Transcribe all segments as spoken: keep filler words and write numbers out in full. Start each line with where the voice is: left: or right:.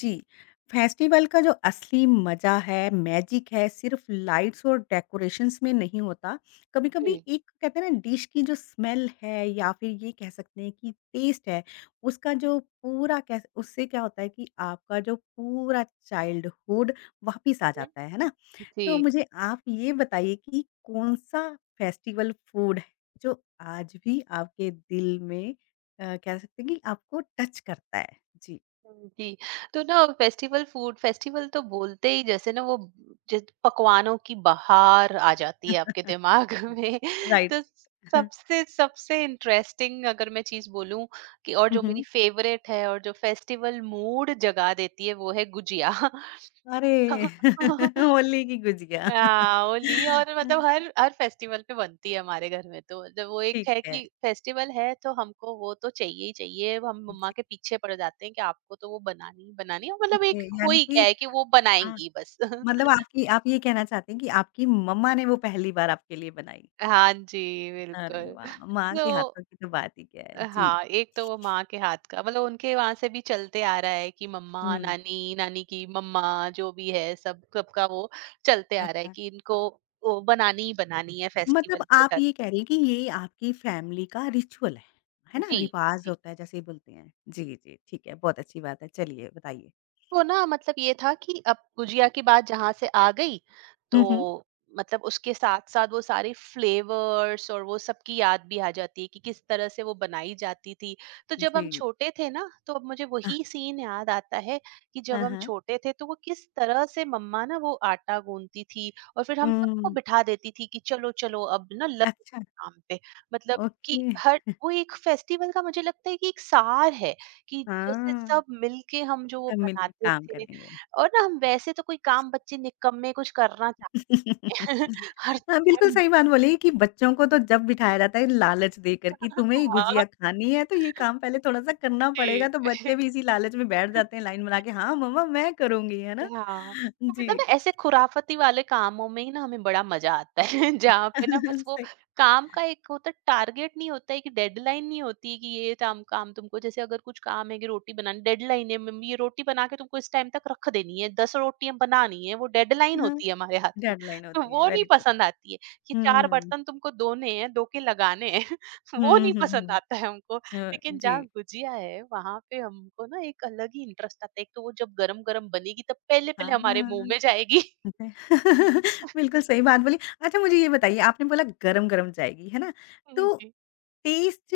left: जी, festival का जो असली मज़ा है, मैजिक है, सिर्फ़ लाइट्स और डेकोरेशंस में नहीं होता। कभी-कभी
right: हुँ।
left: एक कहते हैं ना डिश की जो स्मेल है या फिर ये कह सकते हैं कि टेस्ट है, उसका जो पूरा कह उससे क्या होता है कि आपका जो पूरा चाइल्डहुड वापिस आ
right: हुँ।
left: जाता है, है ना? तो
right: जी।
left: मुझे आप ये बताइए कि कौन-सा फेस्टिवल फूड है, जो आज भी आपके दिल में अ, कह सकते हैं कि आपको टच करता है? जी।
right: हुँ, जी। तो ना फेस्टिवल फूड फेस्टिवल तो बोलते ही जैसे ना वो जिस पकवानों की बहार आ जाती है आपके दिमाग में।
left: राइट।
right: तो सबसे सबसे इंटरेस्टिंग अगर मैं चीज़ बोलूँ कि और
left: हुँ,
right: जो मेरी
left: हुँ।
right: फेवरेट है और जो फेस्टिवल मूड जगा देती है वो है गुजिया।
left: अरे! होली की गुजिया।
right: हाँ, होली और मतलब हर हर फेस्टिवल पे बनती है हमारे घर में, तो मतलब वो एक
left: ठीक
right: है
left: है।
right: कि फेस्टिवल है तो हमको वो तो चाहिए ही चाहिए। हम मम्मा
left: जी,
right: के पीछे पड़ जाते हैं कि आपको तो वो बनानी ही बनानी है, मतलब एक
left: ओके
right: हो
left: यानी
right: ही
left: कि
right: गया है कि वो
left: अ,
right: बनाएंगी बस।
left: मतलब आपकी आप ये कहना चाहते हैं कि आपकी मम्मा ने वो पहली बार आपके लिए बनाई।
right: हाँ जी,
left: अरे
right: बिल्कुल।
left: वाह! माँ
right: तो
left: के हाथों की तो बात ही क्या है। जी।
right: हाँ, एक तो वो माँ के हाथ का मतलब उनके वहां से भी चलते आ रहा है कि मम्मा,
left: हुँ,
right: नानी नानी की मम्मा, जो भी है सब सबका वो चलते आ रहा है
left: अच्छा।
right: कि इनको वो बनानी ही बनानी है
left: मतलब
right: फेस्टिवल पे
left: आप
right: हर।
left: ये कह रही हैं कि ये आपकी फैमिली का रिचुअल है। है ना?
right: जी,
left: रिवाज़
right: जी।
left: होता है जैसे बोलते हैं। जी, जी, ठीक है। बहुत अच्छी बात है। चलिए बताइए।
right: वो ना मतलब ये था कि अब गुजिया की बात जहाँ से आ गई,
left: हुँ,
right: तो
left: हुँ।
right: मतलब उसके साथ साथ वो सारे फ्लेवर्स और वो सबकी याद भी आ जाती है कि किस तरह से वो बनाई जाती थी। तो जब हम
left: जी।
right: छोटे थे ना, तो अब मुझे
left: अ,
right: वही सीन याद आता है कि जब
left: हाँ,
right: हम
left: हाँ।
right: छोटे थे तो वो किस तरह से मम्मा ना वो आटा गूंथती थी, और फिर हम सबको
left: हुँ।
right: बिठा देती थी कि चलो चलो अब ना लग
left: अच्छा,
right: काम पे। मतलब कि
left: ओके।
right: हर वो एक फेस्टिवल का मुझे लगता है कि एक सार है कि जैसे
left: हाँ,
right: सब मिलके हम जो वो
left: सब मिलके
right: बनाते
left: काम
right: थे।
left: करेंगे।
right: और ना हम वैसे तो कोई काम बच्चे निकम्मे कुछ करना चाहें हर।
left: हाँ, बिल्कुल
right: हुँ।
left: सही बात बोली कि बच्चों को तो जब बिठाया जाता है लालच देकर कि तुम्हें ये
right: हाँ,
left: गुजिया खानी है तो ये काम पहले थोड़ा-सा करना
right: जी।
left: पड़ेगा, तो बच्चे भी इसी लालच में बैठ जाते हैं लाइन बना के, हाँ, मम्मा मैं करूँगी, है ना?
right: हाँ, तो मतलब
left: जी।
right: ना ऐसे खुराफती वाले कामों में ही ना हमें बड़ा मजा आता है जहाँ पे ना बस वो
left: सही
right: काम का एक होता है, टारगेट नहीं होता है कि डेडलाइन नहीं होती है कि ये काम काम तुमको, जैसे अगर कुछ काम है कि रोटी बनानी डेडलाइन है, मम्मी ये रोटी बना के तुमको इस टाइम तक रख देनी है, दस रोटियां बनानी है, वो डेडलाइन
left: हाँ,
right: होती है हमारे हाथ में
left: डेडलाइन
right: तो
left: होती है,
right: वो नहीं
left: वेरी गुड।
right: पसंद आती है कि चार
left: हुँ।
right: बर्तन तुमको धोने हैं, धो के लगाने हैं वो
left: हुँ,
right: नहीं
left: हुँ,
right: पसंद
left: हुँ।
right: आता है हमको।
left: अ,
right: लेकिन जहाँ
left: जी।
right: गुजिया है वहाँ पे हमको ना एक अलग ही इंटरेस्ट आता है। एक तो वो जब गरम-गरम बनेगी तब पहले-पहले हमारे मुँह
left: हाँ।
right: में जाएगी।
left: ओके। बिल्कुल सही बात बोली। अच्छा मुझे ये बताइए आपने बोला गरम-गरम जाएगी, है ना? तो
right: जी,
left: टेस्ट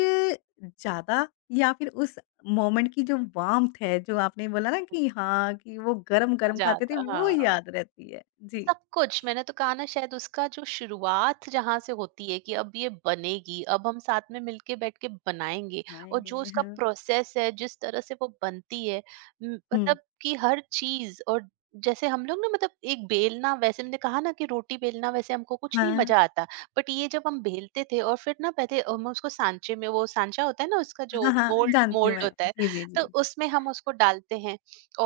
left: ज़्यादा या फिर उस मोमेंट की जो वार्म्थ है, जो आपने बोला ना कि हाँ, कि वो गरम-गरम
right: मज़ा
left: खाते थे
right: आता
left: वो
right: हाँ।
left: याद रहती है? जी।
right: सब कुछ मैंने तो कहा ना, शायद उसका जो शुरुआत जहां से होती है कि अब ये बनेगी, अब हम साथ में मिलके बैठ के बनाएंगे, और जो
left: खाएँगे,
right: उसका
left: हाँ।
right: प्रोसेस है जिस तरह से वो बनती है। म,
left: हुँ।
right: मतलब कि हर चीज और जैसे हम लोग ना, मतलब एक बेलना, वैसे मैंने कहा ना कि रोटी बेलना वैसे हमको कुछ
left: हाँ।
right: नहीं मजा आता, बट ये जब हम बेलते थे और फिर ना पहले हम उसको सांचे में, वो सांचा होता है ना उसका, जो
left: हाँ, हाँ
right: मोल्ड
left: जानती हूँ
right: मोल्ड
left: मैं।
right: होता है,
left: जी, जी,
right: तो
left: जी, जी।
right: उसमें हम उसको डालते हैं।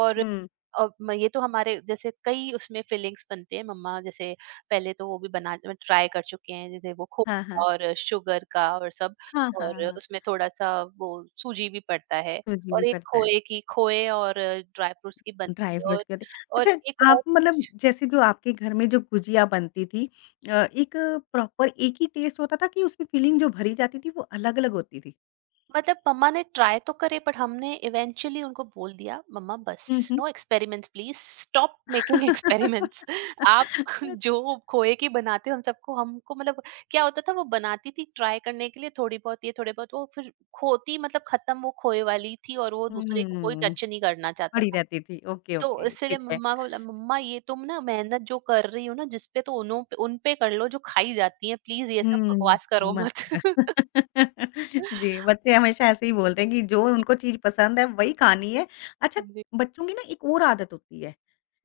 right: और
left: हुँ।
right: अब मैं ये तो हमारे जैसे कई उसमें फीलिंग्स बनते हैं। मम्मा जैसे पहले तो वो भी बना ट्राई कर चुके हैं, जैसे वो
left: हाँ, हाँ।
right: खोया और शुगर का और सब,
left: हाँ, हाँ,
right: और
left: हाँ।
right: उसमें थोड़ा सा वो सूजी भी पड़ता है।
left: सूजी भी
right: और एक
left: पड़ता है।
right: खोए की, खोए और ड्राई फ्रूट्स की
left: ड्राई
right: बनती है,
left: फ्रूट
right: और
left: के होते
right: और एक
left: अच्छा आप
right: और
left: मतलब जैसे जो आपके घर में जो गुजिया बनती थी अ, एक प्रॉपर एक ही टेस्ट होता था कि उसमें फीलिंग जो भरी जाती थी वो अलग-अलग होती थी?
right: मतलब मम्मा ने ट्राई तो करे, बट हमने इवेंचुअली उनको बोल दिया, मम्मा बस
left: हुँ, हुँ।
right: No experiments, please stop making experiments. आप जो खोए की बनाते हो हम सबको, हमको मतलब क्या होता था वो बनाती थी ट्राई करने के लिए थोड़ी बहुत, ये थोड़ी बहुत वो फिर खोती, मतलब खत्म वो खोए वाली थी, और वो दूसरे को कोई
left: हुँ,
right: टच नहीं करना चाहता
left: पड़ी
right: था।
left: रहती थी। ओके,
right: तो
left: ओके,
right: इसलिए
left: ठीक है।
right: मम्मा को बोला, मम्मा ये तुम ना मेहनत जो कर रही हो ना जिसपे, तो उन्हों पे उन पे कर लो जो खाई जाती है, प्लीज ये सब
left: हुँ,
right: बकवास करो
left: मत
right: मत।
left: जी, बच्चे हमेशा ऐसे ही बोलते हैं कि जो उनको चीज़ पसंद है वही खानी है। अच्छा
right: हाँ जी।
left: बच्चों की ना एक और आदत होती है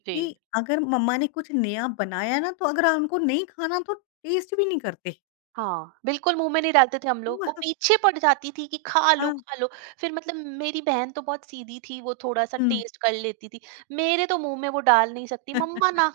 right: जी।
left: कि अगर मम्मा ने कुछ नया बनाया ना, तो अगर हमको नहीं खाना तो टेस्ट भी नहीं करते।
right: हाँ, बिल्कुल मुँह में नहीं डालते थे हम लोग, वो
left: वाह,
right: पीछे पड़ जाती थी कि खा लो,
left: हाँ।
right: खा लो। फिर मतलब मेरी बहन तो बहुत सीधी थी, वो थोड़ा-सा
left: हुँ।
right: टेस्ट कर लेती थी। मेरे तो मुँह में वो डाल नहीं सकती, मम्मा ना,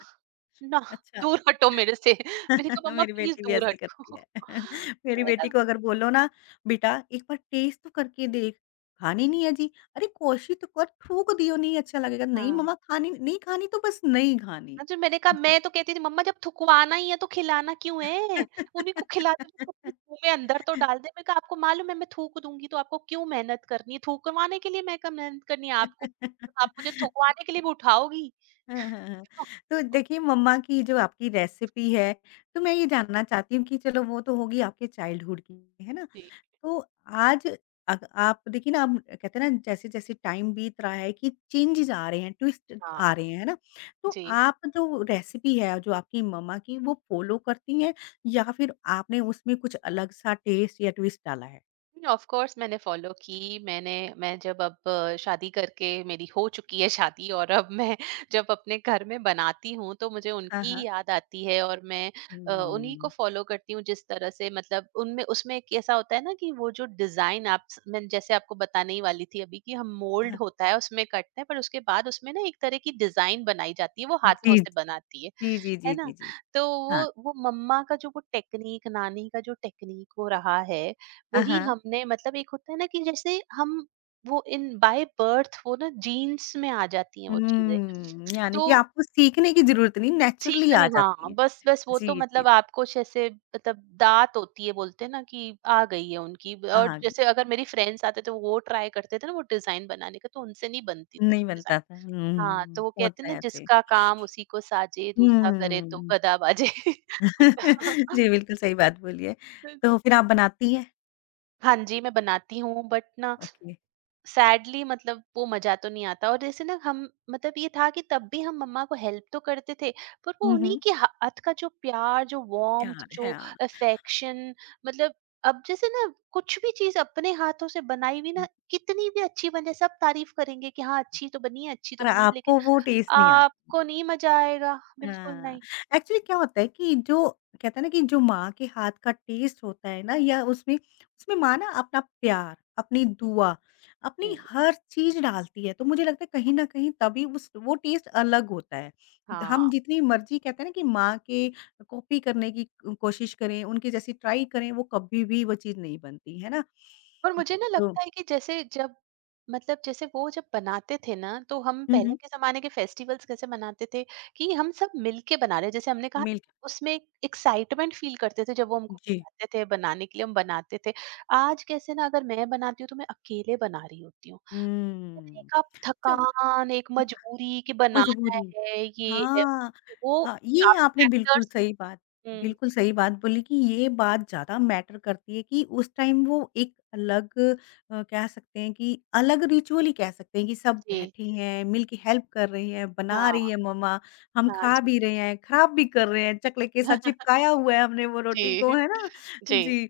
right: ना
left: अच्छा।
right: दूर हटो मेरे से। मैंने कहा मम्मा
left: मेरी
right: प्लीज़
left: बेटी भी ऐसे
right: दूर
left: ही करती
right: हटो।
left: है। मेरी
right: मैंने
left: बेटी
right: कहा
left: को अगर बोलो ना, "बेटा एक बार टेस्ट तो करके देख।" "खानी नहीं है जी।" "अरे कोशिश तो कर, थूक दियो नहीं अच्छा लगेगा।" "नहीं मम्मा
right: हाँ।
left: खानी नहीं खानी तो बस नहीं खानी।"
right: हाँ, जो मैंने कहा,
left: जी।
right: मैं तो कहती थी मम्मा जब थुकवाना ही है तो खिलाना क्यों है? उन्हीं को खिला दो जिसको अपने मुँह में अंदर तो डाल दे। मैंने कहा आपको मालूम है मैं थूक दूँगी तो आपको क्यों मेहनत करनी है? थूकवाने के लिए मैं क्या मेहनत करनी है आपको? आप मुझे थुकवाने के लिए भी उठाओगी।
left: हाँ, हाँ, हाँ। तो देखिए मम्मा की जो आपकी रेसिपी है, तो मैं ये जानना चाहती हूँ कि चलो वो तो होगी आपके चाइल्डहुड की, है ना?
right: जी।
left: तो आज अग आप देखिए ना अब कहते हैं ना जैसे-जैसे टाइम बीत रहा है कि चेंजेज़ आ रहे हैं, ट्विस्ट आ
right: हाँ,
left: रहे हैं, है ना? तो
right: जी।
left: आप जो रेसिपी है जो आपकी मम्मा की वो फ़ॉलो करती हैं या फिर आपने उसमें कुछ अलग-सा टेस्ट या ट्विस्ट डाला है?
right: ऑफ कोर्स मैंने फॉलो की। मैंने, मैं जब अब अ, शादी करके मेरी हो चुकी है शादी, और अब मैं जब अपने घर में बनाती हूँ तो मुझे
left: हाँ,
right: उनकी
left: हाँ।
right: ही याद आती है, और मैं अ, उन्हीं को
left: हुँ।
right: फॉलो करती हूँ, जिस तरह से मतलब उनमें उसमें एक ऐसा होता है ना कि वो जो डिजाइन आप स- मैं जैसे आपको बताने ही वाली थी अभी कि हम
left: हाँ,
right: मोल्ड
left: हाँ।
right: होता है उसमें कटते हैं, पर उसके बाद उसमें ना एक तरह की डिजाइन बनाई जाती है, वो
left: जी,
right: हाथों से बनाती है।
left: जी, जी,
right: है
left: जी,
right: ना?
left: जी, जी।
right: तो वो
left: हाँ।
right: वो मम्मा का जो वो टेक्नीक, नानी का जो टेक्नीक वो रहा है,
left: हाँ,
right: वही
left: हाँ।
right: हमने मतलब एक होता है ना कि जैसे हम वो इन बाय बर्थ वो ना जीन्स में आ जाती हैं वो चीज़ें।
left: हुँ, यानी
right: तो
left: कि आपको सीखने की ज़रूरत नहीं, नेचुरली आ
right: सीखने
left: जाती
right: हाँ,
left: है।
right: बस बस वो
left: जी,
right: तो
left: जी, जी।
right: मतलब आपको जैसे मतलब दात होती है, बोलते हैं ना कि आ गई है उनकी। और
left: हाँ,
right: जैसे अगर मेरी फ्रेंड्स आते थे वो ट्राई करते थे ना वो डिज़ाइन बनाने का, तो उनसे नहीं बनती
left: नहीं
right: डिज़ाइन।
left: बनता था।
right: हाँ,
left: हुँ,
right: तो वो कहते हैं
left: होता
right: ना,
left: है ऐसे।
right: जिसका काम उसी को साजे, दूसरा करे तो
left: हुँ।
right: गदा बाजे।
left: जी, बिल्कुल सही बात बोली है। तो फिर आप बनाती हैं?
right: हाँ जी, मैं बनाती हूँ, बट ना
left: ओके।
right: सैडली मतलब वो मज़ा तो नहीं आता। और जैसे ना हम मतलब ये था कि तब भी हम मम्मा को हेल्प तो करते थे, पर वो
left: हुँ,
right: उन्हीं
left: हुँ।
right: के हाथ का जो प्यार, जो वार्म्थ,
left: यार
right: जो
left: है हाँ।
right: अफेक्शन, मतलब अब जैसे ना कुछ भी चीज़ अपने हाथों से बनाई हुई ना, कितनी भी अच्छी बन जाए, सब तारीफ़ करेंगे कि हाँ, अच्छी तो बनी है अच्छी तो
left: पर
right: बनी है, लेकिन
left: आपको वो टेस्ट नहीं आता।
right: आपको नहीं मज़ा आएगा, बिल्कुल
left: हाँ,
right: नहीं।
left: एक्चुअली क्या होता है कि जो कहते हैं ना कि जो माँ के हाथ का टेस्ट होता है ना या उसमें उसमें माँ ना अपना प्यार, अपनी दुआ, अपनी
right: जी,
left: हर चीज़ डालती है, तो मुझे लगता है कहीं न कहीं तभी उस वो टेस्ट अलग होता है। हम
right: हाँ।
left: जितनी मर्ज़ी कहते हैं ना कि माँ के कॉपी करने की क कोशिश करें, उनके जैसी ट्राई करें, वो कभी भी वो चीज़ नहीं बनती, है ना?
right: और मुझे ना
left: तो
right: लगता है कि जैसे जब मतलब जैसे वो जब बनाते थे ना, तो हम
left: हुँ,
right: पहले
left: हुँ,
right: के जमाने के फेस्टिवल्स कैसे मनाते थे कि हम सब मिलके बना रहे, जैसे हमने कहा
left: मिल्क
right: उसमें एक्साइटमेंट फील करते थे, जब वो हमको
left: जी।
right: बुलाते थे बनाने के लिए हम बनाते थे। आज कैसे ना, अगर मैं बनाती हूँ तो मैं अकेले बना रही होती हूँ, यानी
left: हुँ,
right: एक आप
left: चल
right: थकान एक मजबूरी कि बनाना
left: मजबूरी।
right: है, ये है
left: हाँ,
right: वो
left: हाँ, ये
right: काफी
left: आपने बिल्कुल
right: फैक्टर्स।
left: सही बात
right: हम्म।
left: बिल्कुल सही बात बोली कि ये बात ज़्यादा मैटर करती है कि उस टाइम वो एक अलग अ, कह सकते हैं कि अलग रिचुअल ही कह सकते हैं कि सब
right: जी।
left: बैठे हैं, मिलके हेल्प कर रहे हैं, बना
right: हाँ।
left: रही है मम्मा, हम
right: हाँ
left: खा
right: जी।
left: भी रहे हैं, ख़राब भी कर रहे हैं, चकले के साथ चिपकाया हुआ है हमने वो
right: जी।
left: रोटी को, है ना?
right: जी।
left: जी,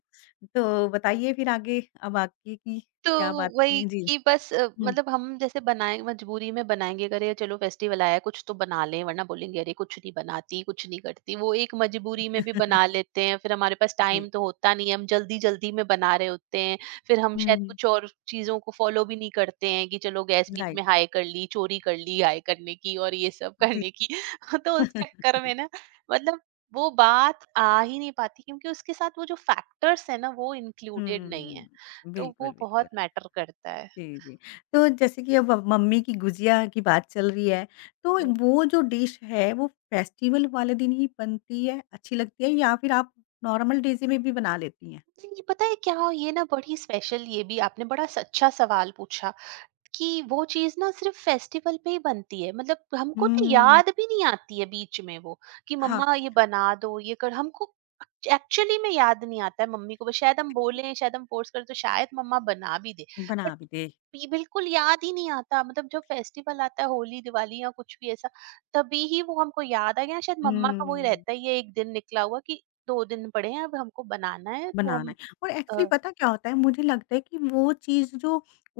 left: तो बताइए फिर आगे अब आगे की
right: तो
left: क्या बात
right: वही
left: करें? जी,
right: कि बस अ,
left: हुँ।
right: मतलब हम जैसे बनाए मजबूरी में बनाएंगे अगर ये, चलो फेस्टिवल आया है, कुछ तो बना लें, वरना बोलेंगे अरे कुछ नहीं बनाती कुछ नहीं करती। वो एक मजबूरी में भी बना लेते हैं, फिर हमारे पास
left: जी,
right: टाइम तो होता नहीं है, हम जल्दी जल्दी में बना रहे होते हैं। फिर हम
left: हुँ,
right: शायद
left: हुँ,
right: कुछ और चीजों को फॉलो भी नहीं करते हैं कि चलो गैस बीच
left: राइट,
right: में हाई कर ली, चोरी कर ली हाई करने की और ये सब
left: जी।
right: करने की। तो उस चक्कर में ना मतलब वो बात आ ही नहीं पाती, क्योंकि उसके साथ वो जो फैक्टर्स है ना वो इंक्लूडेड नहीं है,
left: हुँ।
right: तो वो
left: बिल्कुल,
right: बहुत
left: बिल्कुल।
right: मैटर करता है।
left: जी, जी। तो जैसे कि अब अब मम्मी की गुजिया की बात चल रही है, तो वो जो डिश है वो फेस्टिवल वाले दिन ही बनती है, अच्छी लगती है या फिर आप नॉर्मल डेज़ में भी बना लेती हैं?
right: जी नहीं, पता है क्या, ये ना बड़ी स्पेशल, ये भी आपने बड़ा स- अच्छा सवाल पूछा कि वो चीज़ ना सिर्फ़ फेस्टिवल पे ही बनती है, मतलब हमको तो
left: हुँ।
right: याद भी नहीं आती है बीच में वो, कि
left: हाँ,
right: मम्मा ये बना दो, ये कर हमको। एक्चुअली में याद नहीं आता है मम्मी को, बस शायद हम बोलें, शायद हम फ़ोर्स करें, तो शायद मम्मा बना भी दे। बट
left: बना भी दे
right: ये बिल्कुल याद ही नहीं आता, मतलब जब फेस्टिवल आता है होली, दिवाली या कुछ भी ऐसा, तभी ही वो हमको याद आ गया। शायद मम्मा का वो रहता
left: हुँ,
right: ही रहता है एक दिन निकला हुआ कि दो दिन पड़े हैं, अब हमको बनाना है तो
left: बनाना
right: हम
left: है और एक्चुअली
right: अ,
left: पता क्या होता है मुझे लगता है कि वो चीज़ जो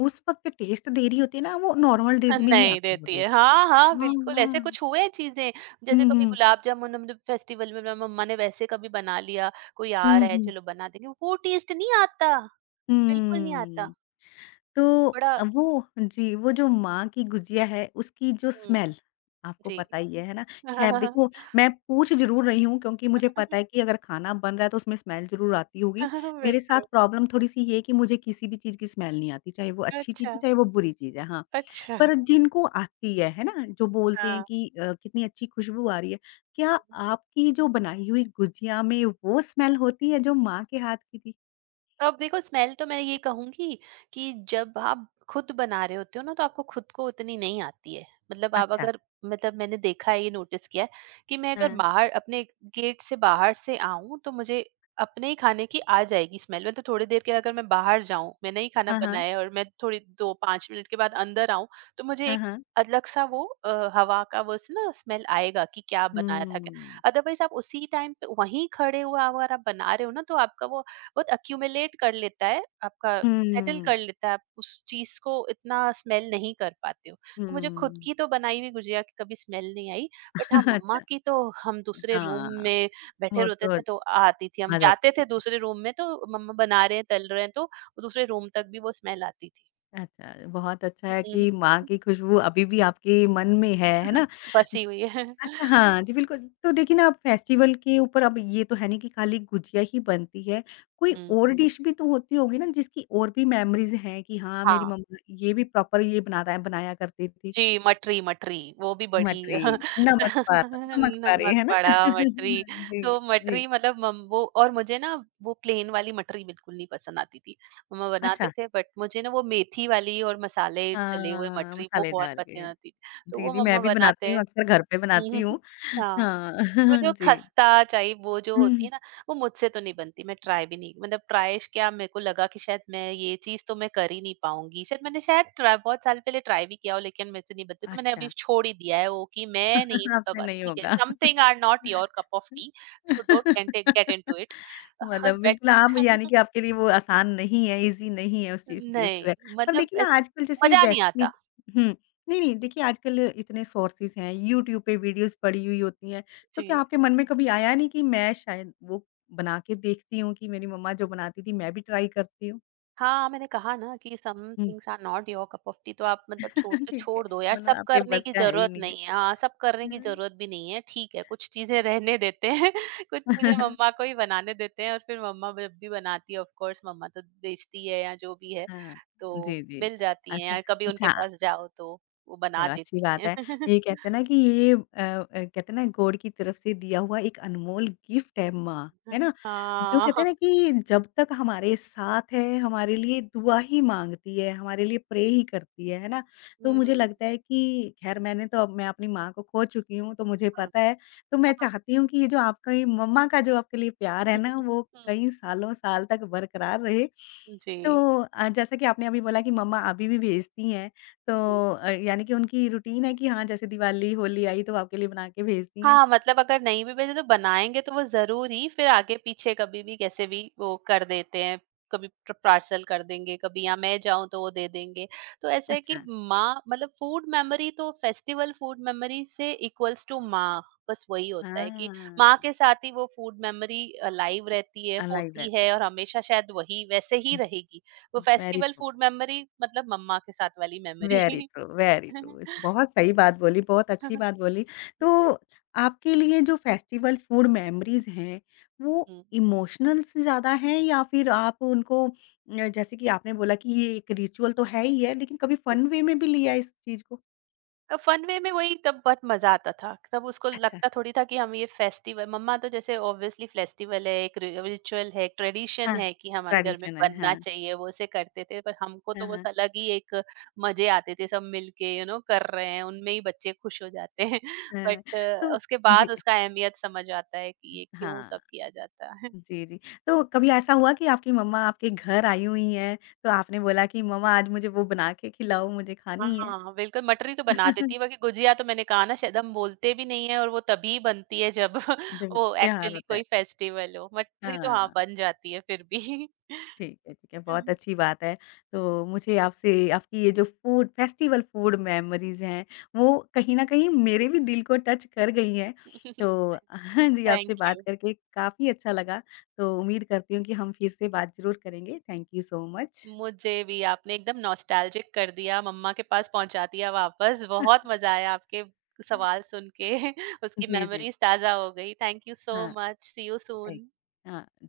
left: उस वक़्त टेस्ट दे रही होती है ना वो नॉर्मल डेज़ में नहीं
right: नहीं
left: आता वो
right: देती है।
left: टेस्ट।
right: हाँ, हाँ,
left: हाँ,
right: बिल्कुल ऐसे
left: हाँ।
right: कुछ हुए हैं चीज़ें, जैसे
left: हुँ,
right: कभी
left: हुँ।
right: गुलाब जामुन हम जब फेस्टिवल में मेरी मम्मा ने वैसे कभी बना लिया, कोई आ
left: हुँ,
right: रहा है
left: हुँ।
right: चलो बना देंगे, वो टेस्ट नहीं आता, बिल्कुल नहीं आता,
left: हुँ। तो
right: बड़ा
left: अ, वो जी, वो जो माँ की गुजिया है, उसकी जो
right: हुँ,
left: स्मेल आपको
right: जी।
left: पता ही है, है ना? ख़ैर देखो मैं पूछ ज़रूर रही हूँ क्योंकि मुझे पता है कि अगर खाना बन रहा है तो उसमें स्मेल ज़रूर आती होगी। मेरे साथ
right: बिल्कुल,
left: प्रॉब्लम थोड़ी-सी ये है कि मुझे किसी भी चीज़ की स्मेल नहीं आती, चाहे वो अच्छी चीज़
right: अच्छा,
left: है, चाहे वो बुरी चीज़ है। हाँ,
right: अच्छा।
left: पर जिनको आती है, है ना? जो बोलते हैं
right: हाँ।
left: कि अ, कितनी अच्छी खुशबू आ रही है। क्या आपकी जो बनाई हुई गुजिया में वो स्मेल होती है जो माँ के हाथ की थी?
right: अब देखो, स्मेल तो मैं ये कहूँगी कि जब आप खुद बना रहे होते हो ना तो आपको खुद को उतनी नहीं आती है। मतलब आप
left: अच्छा।
right: अगर मतलब मैंने देखा है, ये नोटिस किया है कि मैं अगर
left: हाँ।
right: बाहर अपने गेट से बाहर से आऊँ, तो मुझे अपने ही खाने की आ जाएगी स्मेल। मतलब थोड़ी देर के लिए अगर मैं बाहर जाऊँ, मैंने ही खाना
left: हाँ, हाँ।
right: बनाया है, और मैं थोड़ी दो पाँच मिनट के बाद अंदर आऊँ तो मुझे
left: हाँ,
right: एक
left: हाँ।
right: अलग-सा वो अ, हवा का वो स ना स्मेल आएगा कि क्या बनाया था क्या।
left: हुँ।
right: अदरवाइज़ आप उसी टाइम पे वहीं खड़े हुआ अगर आप बना रहे हो ना तो आपका वो बहुत अक्यूमुलेट कर लेता है, आपका सेटल
left: हुँ,
right: कर लेता है, आप उस चीज को इतना स्मेल नहीं कर पाते हो। तो मुझे खुद
left: हुँ।
right: की तो बनाई हुई गुजिया की कभी स्मेल नहीं आई। बट हाँ, मम्मा
left: अच्छा,
right: की तो हम दूसरे रूम
left: हाँ,
right: में बैठे
left: वो
right: रहते
left: तो
right: थे तो आती थी। हम
left: आ जाती
right: जाते
left: थी
right: थे
left: फिर।
right: दूसरे रूम में तो मम्मा बना रहे हैं, तल रहे हैं तो दूसरे रूम तक भी वो स्मेल आती थी।
left: अच्छा, बहुत अच्छा है
right: हम्म,
left: कि माँ की खुशबू अभी भी आपके मन में है, है ना?
right: बसी हुई है।
left: अच्छा हाँ, जी बिल्कुल। तो देखिए ना, आप फेस्टिवल के ऊपर अब ये तो है नहीं कि खाली गुजिया ही बनती है, कोई
right: हम्म।
left: और डिश भी तो होती होगी ना, जिसकी और भी मेमोरीज़ हैं कि हाँ, मेरी
right: हाँ
left: मम्मा ये भी प्रॉपर ये बनाता है बनाया करती थी।
right: जी, मटरी। मटरी वो भी बड़ी
left: मटरी, नमक पा नमक पारे,
right: नमक
left: है ना?
right: पड़ा, मटरी,
left: जी,
right: तो
left: जी।
right: मटरी मतलब मम वो। और मुझे ना वो प्लेन वाली मटरी बिल्कुल नहीं पसंद आती थी। मम्मा बनाते
left: अच्छा
right: थे बट मुझे ना वो मेथी वाली और मसाले डले हुए
left: हाँ,
right: मटरी वो
left: मसाले
right: बहुत
left: डाल
right: पसंद
left: के।
right: आती थी। तो
left: जी,
right: वो
left: जी, मैं
right: मम्मा
left: भी
right: बनाते
left: बनाती हूँ,
right: हैं।
left: अक्सर घर पे
right: हुँ,
left: बनाती
right: हुँ, हुँ।
left: हूँ।
right: हाँ।
left: हाँ,
right: वो जो
left: जी।
right: खस्ता चाय वो जो होती
left: हुँ,
right: है ना, वो मुझसे तो नहीं बनती। मैं ट्राई भी नहीं, मतलब ट्राई क्या, मेरे को लगा कि शायद मैं ये चीज़ तो मैं कर ही नहीं पाऊँगी। शायद मैंने शायद ट्राई, बहुत साल पहले ट्राई भी किया हो, लेकिन मेरे से नहीं बनती, तो मैंने अभी
left: अच्छा।
right: छोड़ ही दिया है वो कि मैं नहीं।
left: आपसे
right: अब
left: नहीं
right: ठीक है,
left: होगा।
right: Something are not your cup of tea, so don't get get into it.
left: मतलब
right: बट
left: बिल्कुल आप यानी कि आपके लिए वो आसान नहीं है, ईज़ी नहीं है उस चीज़ चीज़
right: नहीं,
left: को पर
right: मतलब
left: देखिए
right: अ,
left: ना आजकल जैसे
right: मज़ा नहीं आता।
left: रेसिपीज़ हुँ। नहीं, नहीं देखिए आजकल इतने सोर्सेज़ हैं, यूट्यूब पे वीडियोज़ पड़ी हुई होती हैं, तो
right: जी।
left: क्या आपके मन में कभी आया नहीं कि मैं शायद वो बना के देखती हूँ कि मेरी मम्मा जो बनाती थी मैं भी ट्राई करती हूँ?
right: हाँ, मैंने कहा ना कि सम
left: हुँ।
right: Things are not your cup of tea, तो आप मतलब छोड़ तो
left: ठीक है,
right: छोड़ दो यार,
left: मतलब
right: सब
left: आपके
right: करने
left: बस
right: की
left: का है ही
right: ज़रूरत
left: नहीं है।
right: नहीं है। हाँ, सब करने की
left: हुँ।
right: ज़रूरत भी नहीं है, ठीक है, कुछ चीज़ें रहने देते हैं, कुछ चीज़ें मम्मा को ही बनाने देते हैं और फिर मम्मा जब भी बनाती है, ऑफ कोर्स मम्मा तो बेचती है या जो भी है,
left: हाँ।
right: तो
left: जी, जी।
right: मिल जाती हैं,
left: अच्छा,
right: या कभी उनके
left: अच्छा
right: पास जाओ तो वो बना
left: चलो अच्छी
right: देती
left: बात
right: हैं।
left: है। ये कहते हैं ना कि ये अ अ, कहते हैं ना गॉड की तरफ से दिया हुआ एक अनमोल गिफ्ट है माँ, है ना? जो
right: हाँ,
left: कहते हैं ना कि जब तक हमारे साथ है, हमारे लिए दुआ ही माँगती है, हमारे लिए प्रे ही करती है, है ना? तो
right: हुँ,
left: मुझे लगता है कि खैर मैंने तो अब मैं अपनी माँ को खो चुकी हूँ, तो मुझे
right: हाँ।
left: पता है। तो मैं चाहती हूँ कि ये जो आपकी मम्मा का जो आपके लिए प्यार है ना, वो कई सालों-साल तक बरकरार रहे।
right: हुँ,
left: तो
right: जी।
left: अ, जैसा कि आपने अभी बोला कि मम्मा अभी भी भेजती हैं। तो अ, यानी कि उनकी रूटीन है कि हाँ, जैसे दिवाली, होली आई तो आपके लिए बना के भेजती हैं।
right: हाँ, मतलब अगर नहीं भी भेजे तो बनाएँगे तो वो ज़रूर ही फिर आगे-पीछे कभी भी कैसे भी वो कर देते हैं। कभी प पार्सल कर देंगे, कभी या मैं जाऊँ तो वो दे देंगे। तो ऐसा है कि
left: अच्छा,
right: माँ मतलब फूड मेमोरी, तो फेस्टिवल फूड मेमोरी से इक्वल्स टू माँ, बस वही होता है कि माँ
left: हाँ,
right: के साथ ही वो फूड मेमोरी अ, लाइव रहती है,
left: अलाइव
right: होती
left: रहती
right: है
left: हैं।
right: और हमेशा शायद वही वैसे ही रहेगी। वो
left: very
right: festival
left: true,
right: food memory मतलब मम्मा के साथ वाली
left: very
right: memory.
left: True, very true. बहुत सही बात बोली, बहुत अच्छी बात बोली।
right: जी,
left: तो आपके लिए जो फेस्टिवल फूड मेमोरीज़ हैं, वो
right: हुँ,
left: इमोशनल से ज़्यादा हैं या फिर आप उनको अ, जैसे कि आपने बोला कि ये एक रिचुअल तो है ही है, लेकिन कभी
right: जी।
left: फन वे में भी लिया है इस चीज़ को?
right: फन वे में वही, तब बहुत मजा आता था, तब उसको
left: अच्छा,
right: लगता थोड़ी था कि हम ये फेस्टिवल, मम्मा तो जैसे ऑब्वियसली फेस्टिवल है, एक रिचुअल है, एक ट्रेडिशन
left: हाँ,
right: है कि हमारे घर में
left: ट्रेडिशन है।
right: बनना
left: हाँ,
right: चाहिए, वो से करते थे। पर हमको
left: हाँ,
right: तो बस
left: हाँ।
right: अलग ही एक मजे आते थे, सब मिलके यू नो कर रहे हैं, उनमें ही बच्चे खुश हो जाते हैं। बट
left: हाँ, तो
right: उसके
left: जी
right: बाद उसका अहमियत समझ आता है कि ये क्यों सब
left: हाँ,
right: किया जाता है।
left: जी, जी। तो कभी ऐसा हुआ कि आपकी मम्मा आपके घर आई हुई हैं, तो आपने बोला कि मम्मा आज मुझे वो बना के खिलाओ, मुझे
right: हाँ,
left: खानी है।
right: हाँ, बिल्कुल मटरी तो बना देती है, बाकी गुजिया तो मैंने कहा ना, शायद हम बोलते भी नहीं है और वो तभी बनती है जब
left: जब
right: वो
left: त्योहार
right: एक्चुअली
left: होता है।
right: कोई फेस्टिवल हो। मटरी तो हाँ,
left: हाँ,
right: बन जाती है फिर भी।
left: ठीक है, ठीक है, बहुत अच्छी बात है। तो मुझे आपसे आपकी ये जो फूड फेस्टिवल फूड मेमोरीज़ हैं, वो कहीं न कहीं मेरे भी दिल को टच कर गई हैं।
right: हुँ।
left: तो हाँ जी, आपसे
right: थैंक
left: बात
right: यू।
left: करके काफ़ी अच्छा लगा। तो उम्मीद करती हूँ कि हम फिर से बात ज़रूर करेंगे। Thank you so much.
right: मुझे भी आपने एकदम नॉस्टैल्जिक कर दिया, मम्मा के पास पहुँचा दिया वापस। बहुत मज़ा आया आपके
left: हुँ।
right: सवाल सुन के, उसकी
left: जी, जी।
right: मेमोरीज़ ताज़ा हो गई। थैंक यू सो
left: हाँ,
right: much. See you
left: right.
right: Soon.
left: हाँ, जी।